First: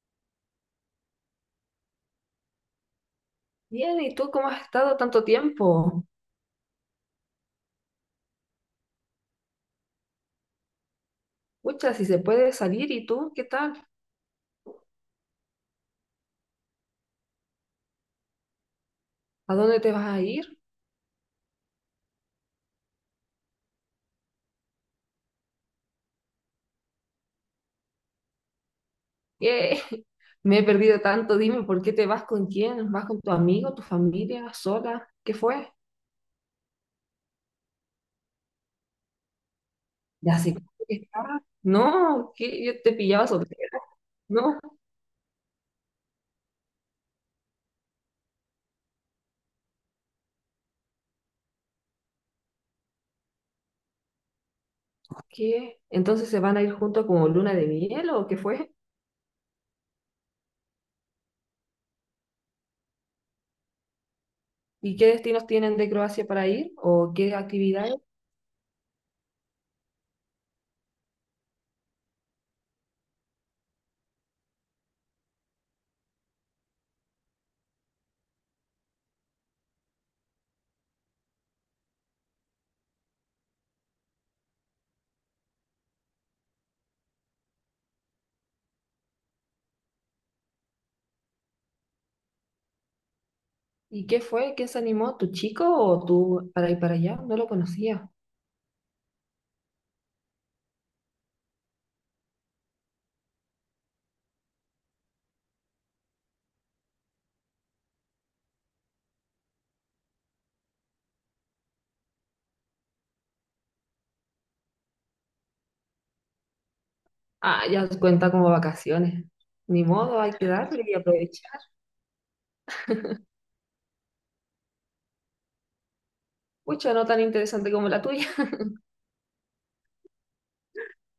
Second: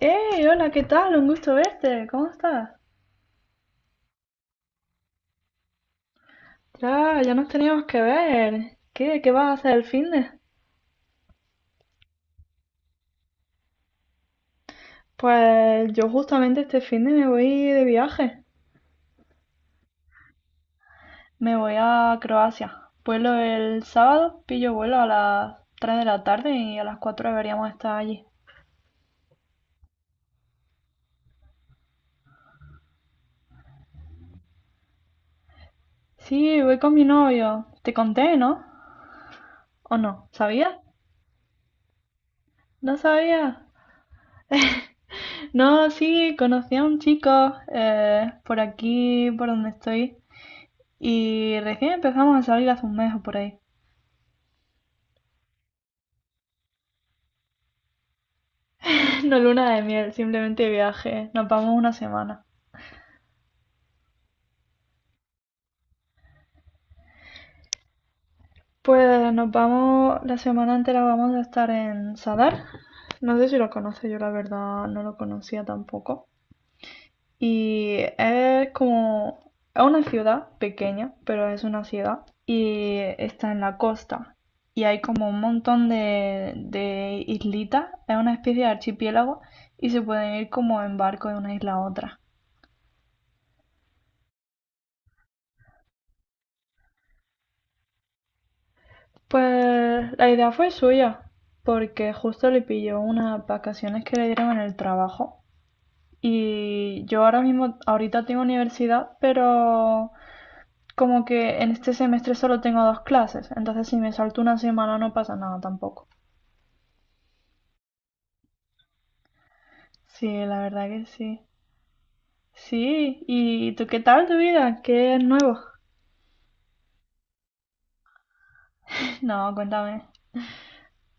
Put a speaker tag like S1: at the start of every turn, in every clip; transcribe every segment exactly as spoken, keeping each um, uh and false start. S1: ¡Hey! Hola, ¿qué tal? Un gusto verte. ¿Cómo estás?
S2: Bien, ¿y tú cómo has estado tanto tiempo?
S1: Ya, ya nos teníamos que ver. ¿Qué, qué vas a hacer el finde?
S2: Pucha, si se puede salir, ¿y tú qué tal?
S1: Pues yo justamente este finde me voy de viaje.
S2: ¿A dónde te vas a ir?
S1: Me voy a Croacia. Vuelo el sábado, pillo vuelo a las tres de la tarde y a las cuatro deberíamos estar allí.
S2: Eh, me he perdido tanto, dime, ¿por qué te vas con quién? ¿Vas con tu amigo, tu familia, sola? ¿Qué fue?
S1: Sí, voy con mi novio. Te conté, ¿no? ¿O no?
S2: ¿Ya hace cuánto
S1: ¿Sabías?
S2: que estabas? No, que yo te
S1: No
S2: pillaba
S1: sabía.
S2: soltera. No,
S1: No, sí, conocí a un chico eh, por aquí, por donde estoy. Y recién empezamos a salir hace un mes o por ahí.
S2: ¿qué? ¿Entonces se van a ir juntos como luna de miel o qué fue?
S1: No luna de miel, simplemente viaje. Nos vamos una semana.
S2: ¿Y qué destinos tienen de Croacia para ir? ¿O qué actividades?
S1: Pues nos vamos, la semana entera vamos a estar en Sadar. No sé si lo conoce, yo la verdad no lo conocía tampoco. Y es como, es una ciudad pequeña, pero es una ciudad. Y está en la costa. Y hay como un montón de, de islitas. Es una especie de archipiélago. Y se pueden ir como en barco de una isla a otra.
S2: ¿Y qué fue? ¿Quién se animó? ¿Tu chico o tú para ir para allá? No lo conocía.
S1: Pues la idea fue suya, porque justo le pilló unas vacaciones que le dieron en el trabajo. Y yo ahora mismo, ahorita tengo universidad, pero como que en este semestre solo tengo dos clases, entonces si me salto una semana no pasa nada tampoco.
S2: Ah, ya cuenta como vacaciones. Ni modo,
S1: Sí,
S2: hay que
S1: la
S2: darle
S1: verdad
S2: y
S1: que sí.
S2: aprovechar.
S1: Sí, ¿y tú qué tal tu vida? ¿Qué es nuevo?
S2: Pucha, no tan interesante como la tuya.
S1: No, cuéntame.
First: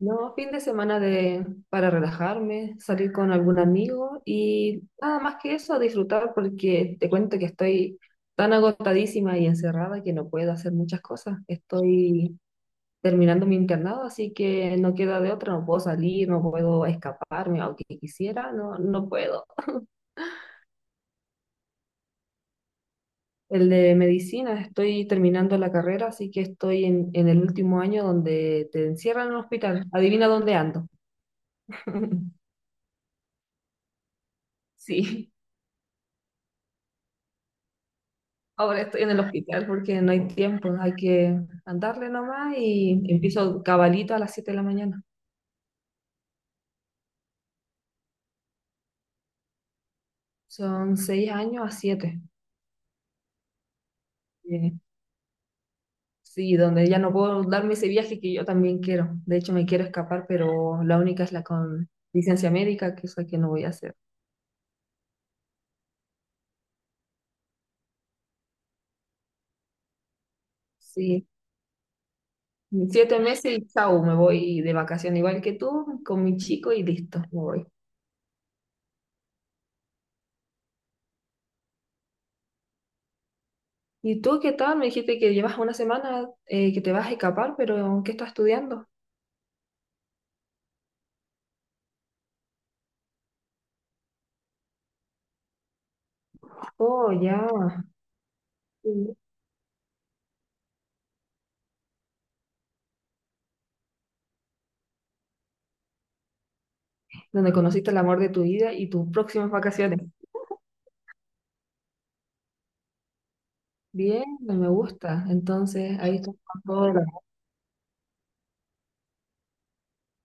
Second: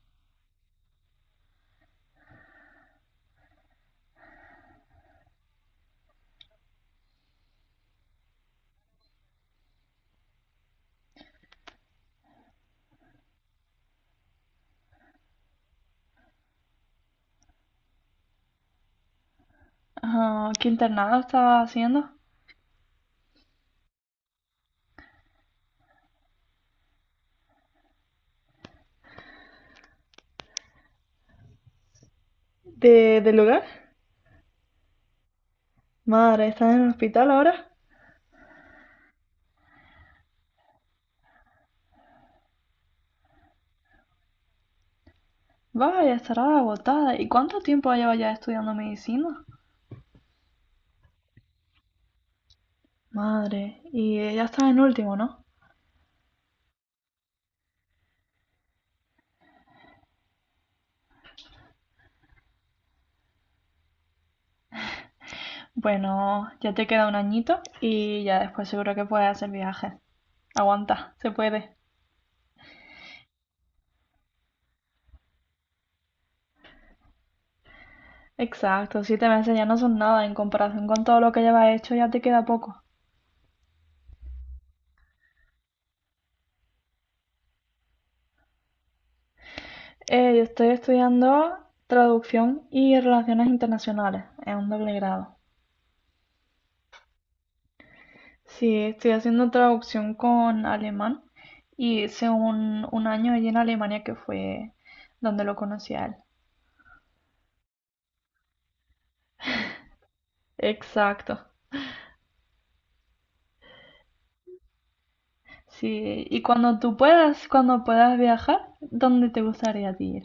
S2: No, fin de semana de, para relajarme, salir con algún amigo y nada más que eso, disfrutar porque te cuento que estoy tan agotadísima y encerrada que no puedo hacer muchas cosas. Estoy terminando mi internado, así que no queda de otra, no puedo salir, no puedo escaparme, aunque quisiera, no, no puedo.
S1: Ah, ¿qué internado estabas haciendo?
S2: El de medicina, estoy terminando la carrera, así que estoy en, en el último año donde te encierran en el hospital. Adivina dónde ando.
S1: ¿De, del lugar?
S2: Sí,
S1: Madre, ¿estás en el hospital ahora?
S2: ahora estoy en el hospital porque no hay tiempo, hay que andarle nomás y empiezo cabalito a las siete de la mañana.
S1: Vaya, estará agotada. ¿Y cuánto tiempo lleva ya estudiando medicina?
S2: Son seis años a siete.
S1: Madre, y ya estás
S2: Eh,
S1: en último, ¿no?
S2: sí, donde ya no puedo darme ese viaje que yo también quiero. De hecho, me quiero escapar, pero la única es la con licencia médica, que es la que no voy a hacer.
S1: Bueno, ya te queda un añito y ya después seguro que puedes hacer viajes. Aguanta,
S2: Sí,
S1: se puede.
S2: siete meses y chau, me voy de vacación, igual que tú, con mi chico y listo, me voy.
S1: Exacto, siete meses ya no son nada en comparación con todo lo que llevas hecho, ya te queda poco.
S2: ¿Y tú qué tal? Me dijiste que llevas una semana eh, que te vas a escapar, pero ¿qué estás estudiando?
S1: Eh, yo estoy estudiando traducción y relaciones internacionales, es un doble grado.
S2: Oh, ya.
S1: Sí, estoy
S2: Sí.
S1: haciendo traducción con alemán y hice un, un año allí en Alemania que fue donde lo conocí a él.
S2: Donde conociste el amor de tu vida y tus próximas vacaciones.
S1: Exacto.
S2: Bien, me gusta. Entonces, ahí
S1: Sí,
S2: estás
S1: y
S2: con
S1: cuando
S2: todo
S1: tú
S2: el amor.
S1: puedas, cuando puedas viajar, ¿dónde te gustaría a ti ir?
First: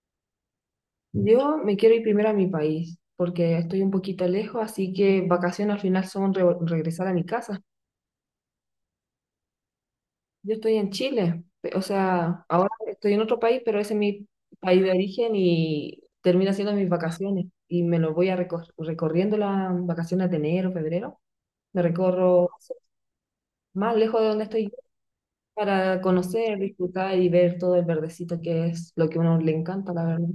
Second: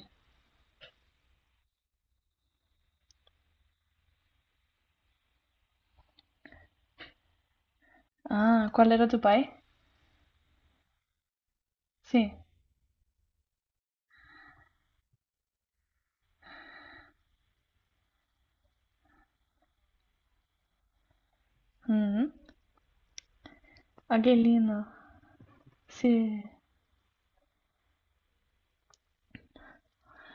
S2: Yo me quiero ir primero a mi país, porque estoy un poquito lejos, así que vacaciones al final son re- regresar a mi casa.
S1: Ah, ¿cuál era tu país?
S2: Yo estoy en Chile, pe- o
S1: Sí.
S2: sea, ahora estoy en otro país, pero ese es mi país de origen y termina siendo mis vacaciones. Y me lo voy a recor- recorriendo las vacaciones de enero, febrero. Me
S1: Ujú.
S2: recorro más
S1: Ah,
S2: lejos de
S1: qué
S2: donde estoy yo
S1: lindo.
S2: para
S1: Sí,
S2: conocer, disfrutar y ver todo el verdecito que es lo que a uno le encanta, la verdad.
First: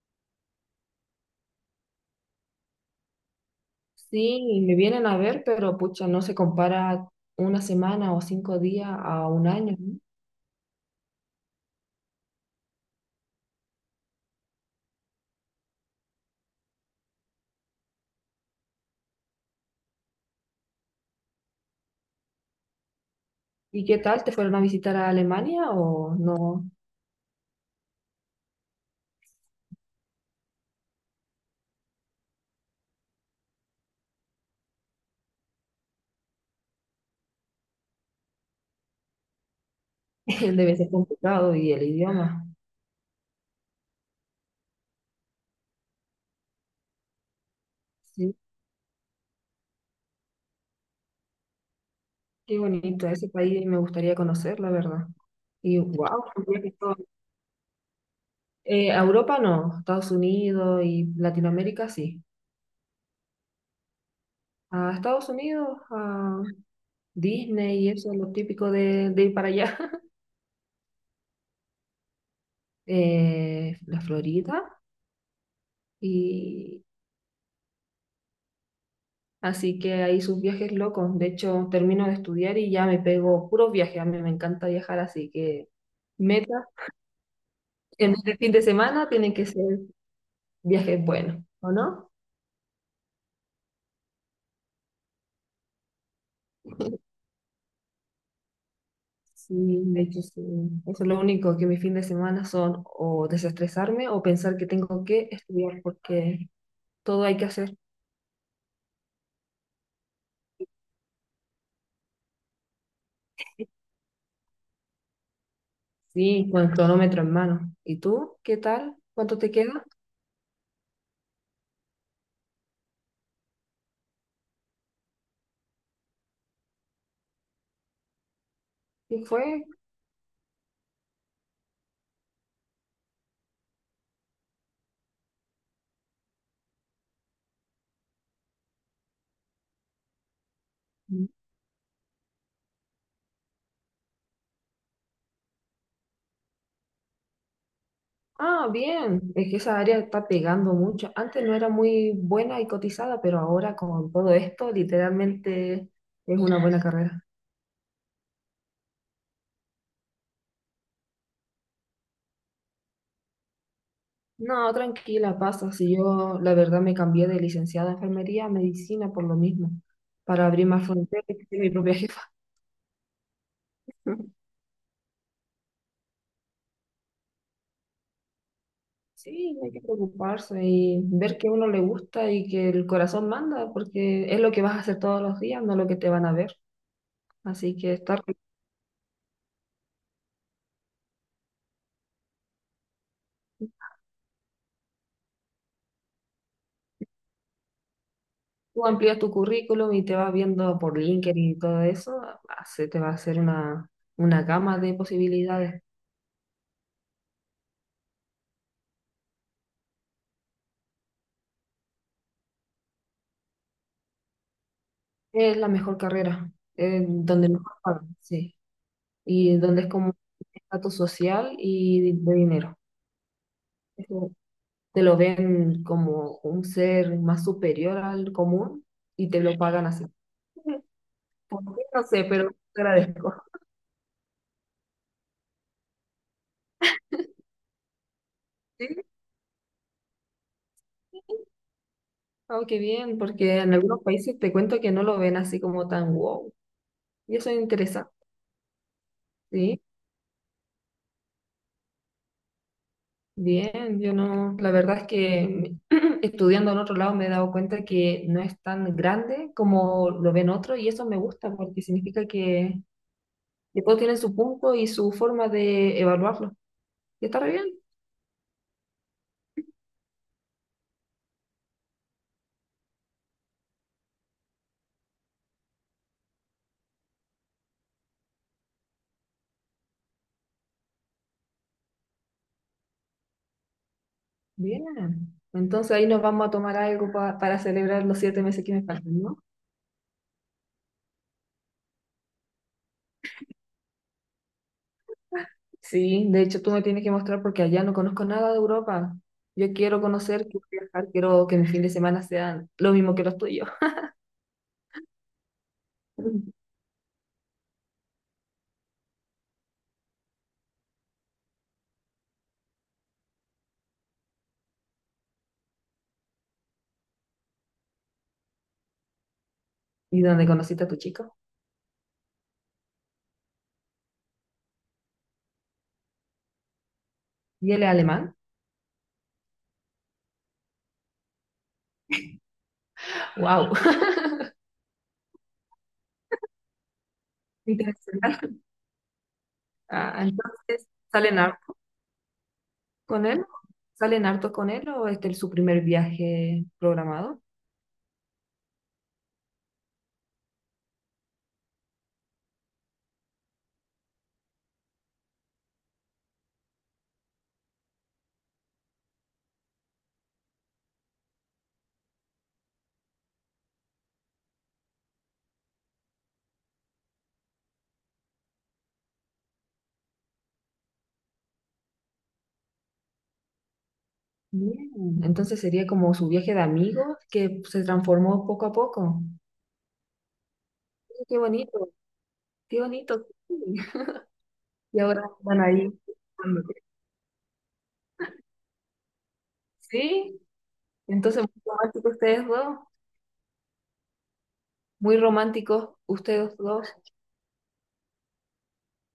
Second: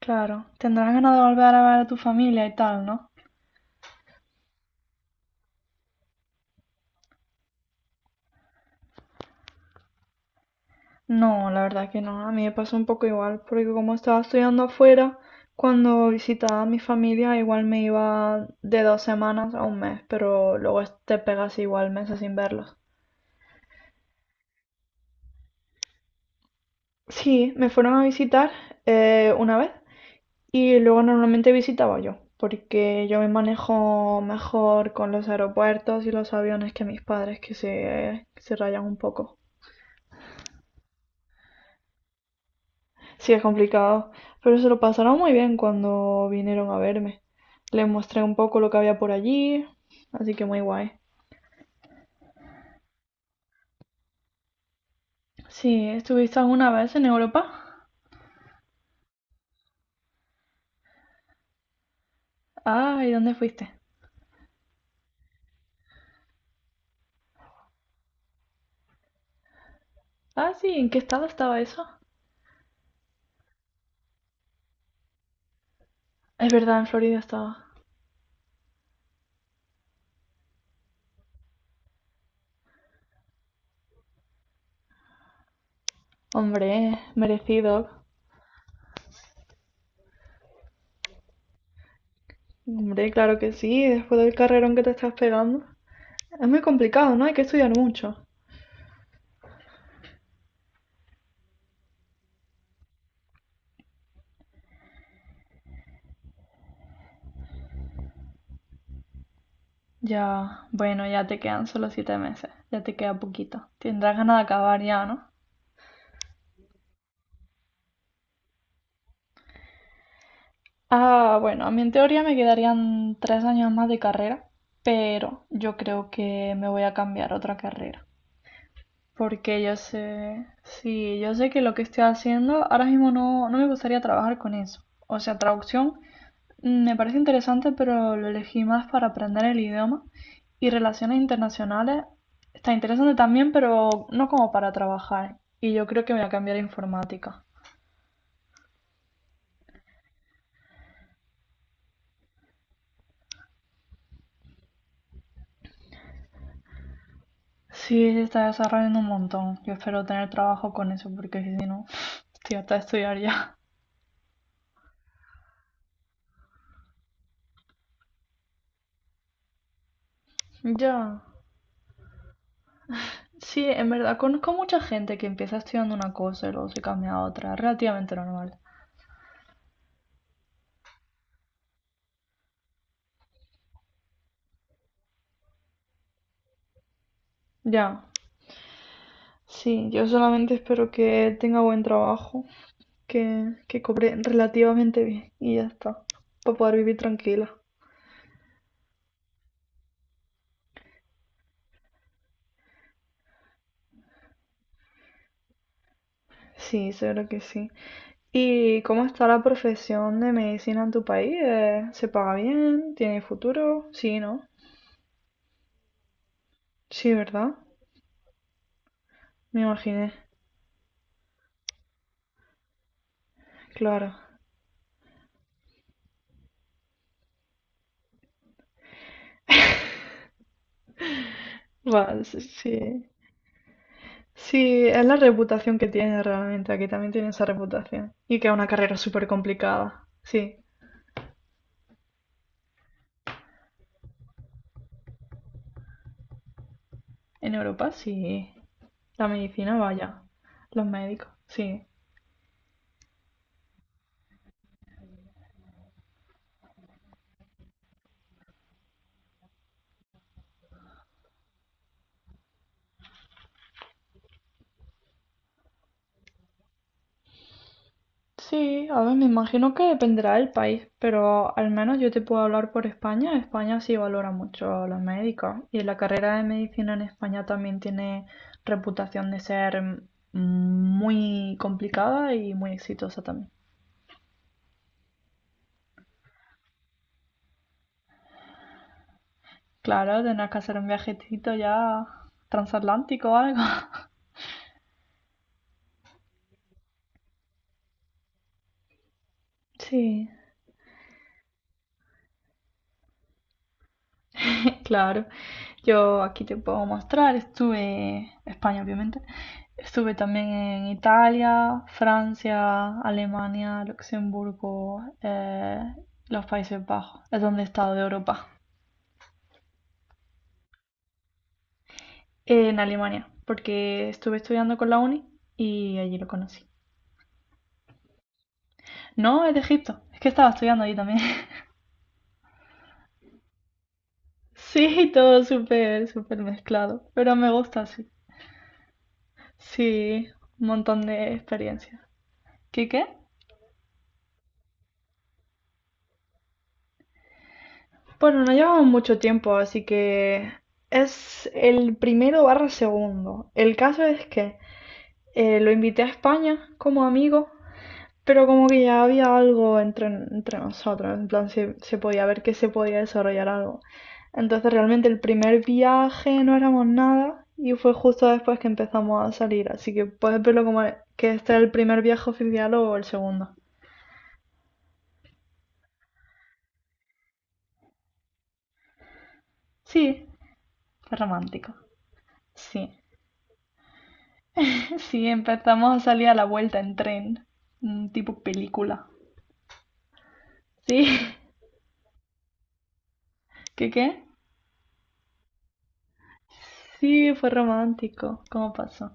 S1: claro. Tendrás ganas de volver a ver a tu familia y tal, ¿no?
S2: Sí, me vienen a ver, pero pucha, no se compara una semana o cinco días a un año, ¿no?
S1: No, la verdad que no, a mí me pasó un poco igual, porque como estaba estudiando afuera, cuando visitaba a mi familia igual me iba de dos semanas a un mes, pero luego es- te pegas igual meses sin verlos.
S2: ¿Y qué tal? ¿Te fueron a visitar a Alemania o no?
S1: Sí, me fueron a visitar eh, una vez y luego normalmente visitaba yo, porque yo me manejo mejor con los aeropuertos y los aviones que mis padres que se, se rayan un poco.
S2: Debe ser complicado y el idioma.
S1: Sí, es complicado, pero se lo pasaron muy bien cuando vinieron a verme. Les mostré
S2: Sí,
S1: un poco lo que había por allí, así que muy guay.
S2: qué bonito ese país, me gustaría conocer, la verdad. Y
S1: Sí,
S2: wow,
S1: ¿estuviste alguna vez en Europa?
S2: a Europa no, Estados Unidos y Latinoamérica sí.
S1: Ah, ¿y dónde fuiste?
S2: A Estados Unidos, a Disney y eso es lo típico de, de ir para allá.
S1: Ah, sí, ¿en qué estado estaba eso?
S2: Eh, la Florida
S1: Es verdad,
S2: y
S1: en Florida estaba.
S2: así que ahí sus viajes locos. De hecho, termino de estudiar y ya me pego puros viajes. A mí me encanta viajar, así que metas
S1: Hombre, merecido.
S2: en este fin de semana tienen que ser. Viaje es bueno, ¿o no?
S1: Hombre, claro que sí, después del carrerón que te estás pegando. Es muy complicado, ¿no? Hay que estudiar mucho.
S2: Sí, de hecho, sí. Eso es lo único que mis fines de semana son o desestresarme o pensar que tengo que estudiar porque todo hay que hacer.
S1: Ya, bueno, ya te quedan solo siete meses, ya te queda poquito. Tendrás ganas de acabar ya, ¿no?
S2: Sí, con el cronómetro en mano. ¿Y tú? ¿Qué tal? ¿Cuánto te queda?
S1: Ah, bueno, a mí en teoría me quedarían tres años más de carrera, pero yo creo que me voy a cambiar a otra carrera.
S2: ¿Qué
S1: Porque
S2: fue?
S1: yo sé, sí, yo sé que lo que estoy haciendo ahora mismo no, no me gustaría trabajar con eso. O sea, traducción mm, me parece interesante, pero lo elegí más para aprender el idioma. Y relaciones internacionales está interesante también, pero no como para trabajar. Y yo creo que me voy a cambiar a informática.
S2: Ah, bien. Es que esa área está pegando mucho. Antes no era muy buena y cotizada, pero ahora con todo esto, literalmente es una buena carrera.
S1: Sí, se está desarrollando un montón. Yo espero tener trabajo con eso porque si no, estoy hasta de estudiar ya.
S2: No, tranquila, pasa. Si yo, la verdad, me cambié de licenciada de enfermería a medicina por lo mismo, para abrir más
S1: Ya.
S2: fronteras y ser mi propia jefa.
S1: Sí, en verdad, conozco mucha gente que empieza estudiando una cosa y luego se cambia a otra. Relativamente normal.
S2: Sí, no hay que preocuparse y ver que a uno le gusta y que el corazón manda, porque es lo que vas a hacer todos los días, no lo que te van a ver. Así que
S1: Ya.
S2: estar,
S1: Sí, yo solamente espero que tenga buen trabajo, que, que cobre relativamente bien y ya está, para poder vivir tranquila.
S2: tú amplías tu currículum y te vas viendo por LinkedIn y todo eso, se te va a hacer una, una gama de posibilidades.
S1: Sí, seguro que sí. ¿Y cómo está la profesión de medicina en tu país? Eh, ¿Se paga bien? ¿Tiene futuro? Sí, ¿no?
S2: Es la mejor carrera, es
S1: Sí,
S2: donde
S1: ¿verdad?
S2: mejor pagan, sí. Y
S1: Me
S2: donde es como
S1: imaginé,
S2: un estatus social y de dinero. Es
S1: claro.
S2: como. Te lo ven como un ser más superior al común y te lo pagan así. ¿Por qué? No
S1: Va,
S2: sé,
S1: s-
S2: pero
S1: sí.
S2: te agradezco.
S1: Sí, es la reputación que tiene realmente. Aquí también tiene esa reputación. Y que es una carrera
S2: Sí,
S1: súper complicada. Sí,
S2: oh, qué bien, porque en algunos países te cuento que no lo ven así como tan wow. Y eso
S1: en
S2: es
S1: Europa
S2: interesante,
S1: sí. La medicina,
S2: sí.
S1: vaya. Los médicos, sí.
S2: Bien, yo no, la verdad es que me- estudiando en otro lado me he dado cuenta que no es tan grande como lo ven otros y eso me gusta porque significa que. Y todos tienen su punto y su forma de evaluarlo. Y está re bien.
S1: Sí, a ver, me imagino que dependerá del país, pero al menos yo te puedo hablar por España. España sí valora mucho a los médicos y la carrera de medicina en España también tiene reputación de ser mm, muy complicada y muy exitosa también.
S2: Bien. Entonces ahí nos vamos a tomar algo pa- para celebrar los siete meses que me faltan, ¿no?
S1: Claro, tendrás que hacer un viajecito ya transatlántico o algo.
S2: Sí, de hecho tú me tienes que mostrar porque allá no conozco nada de Europa. Yo quiero
S1: Sí.
S2: conocer, quiero viajar, quiero que mis fin de semana sean lo mismo que los tuyos.
S1: Claro, yo aquí te puedo mostrar, estuve, España obviamente, estuve también en Italia, Francia, Alemania, Luxemburgo, eh, los Países Bajos, es donde he estado de Europa,
S2: ¿Y dónde conociste a tu chico?
S1: en Alemania, porque estuve estudiando con la uni y allí lo conocí.
S2: ¿Y él es alemán?
S1: No, es de Egipto, es que estaba estudiando allí también.
S2: ¡Wow!
S1: Sí, todo súper, súper mezclado, pero me gusta así.
S2: Internacional. Ah,
S1: Sí, un
S2: entonces,
S1: montón de
S2: ¿salen hartos
S1: experiencias. ¿Qué qué?
S2: con él? ¿Salen hartos con él o este es su primer viaje programado?
S1: Bueno, no llevamos mucho tiempo, así que es el primero barra segundo. El caso es que eh, lo invité a España como amigo, pero como que ya había algo entre, entre nosotros, en plan se, se podía ver que se podía desarrollar algo. Entonces realmente el primer viaje no éramos nada y fue justo después que empezamos a salir, así que puedes verlo como que este es el primer viaje oficial o el segundo.
S2: Bien. Entonces sería como su viaje de amigos que se transformó poco a poco.
S1: Sí, es
S2: Sí, qué
S1: romántico,
S2: bonito, qué
S1: sí.
S2: bonito, sí. Y ahora
S1: Sí,
S2: van ahí.
S1: empezamos a salir a la vuelta en tren, un tipo película.
S2: Sí,
S1: Sí,
S2: entonces muy románticos ustedes dos,
S1: ¿qué qué?
S2: muy románticos ustedes dos.
S1: Sí, fue romántico, ¿cómo pasó?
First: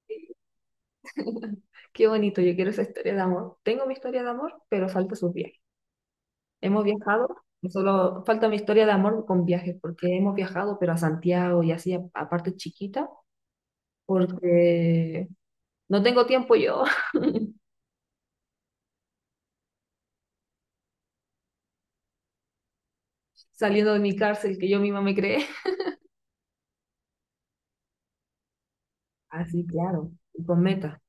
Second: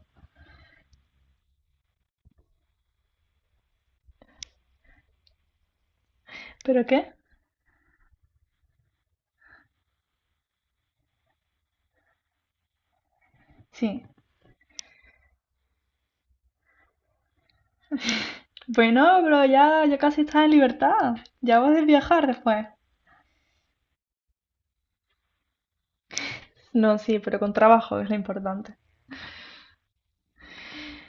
S2: Qué bonito, yo quiero esa historia de amor. Tengo mi historia de amor, pero falta sus viajes. Hemos
S1: ¿Pero qué?
S2: viajado, no solo falta mi historia de amor con viajes, porque hemos viajado, pero a Santiago y así, a, a partes chiquitas,
S1: Sí.
S2: porque no tengo tiempo yo.
S1: Pues no, pero ya, ya casi estás en libertad, ya vas a viajar después.
S2: Saliendo de mi cárcel que yo misma me creé.
S1: No, sí, pero con trabajo es lo importante.
S2: Así, claro, y con meta.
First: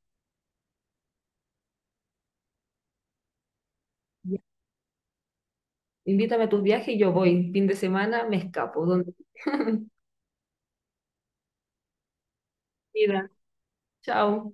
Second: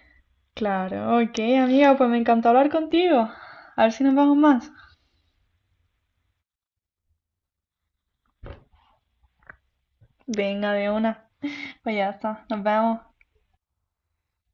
S1: Claro, ok, amiga, pues me encantó hablar contigo. A ver si nos vemos
S2: Ya.
S1: más.
S2: Invítame a tus viajes y yo voy. Fin de semana me escapo. Donde...
S1: Venga, de una. Pues ya está, nos vemos.
S2: Mira, chao.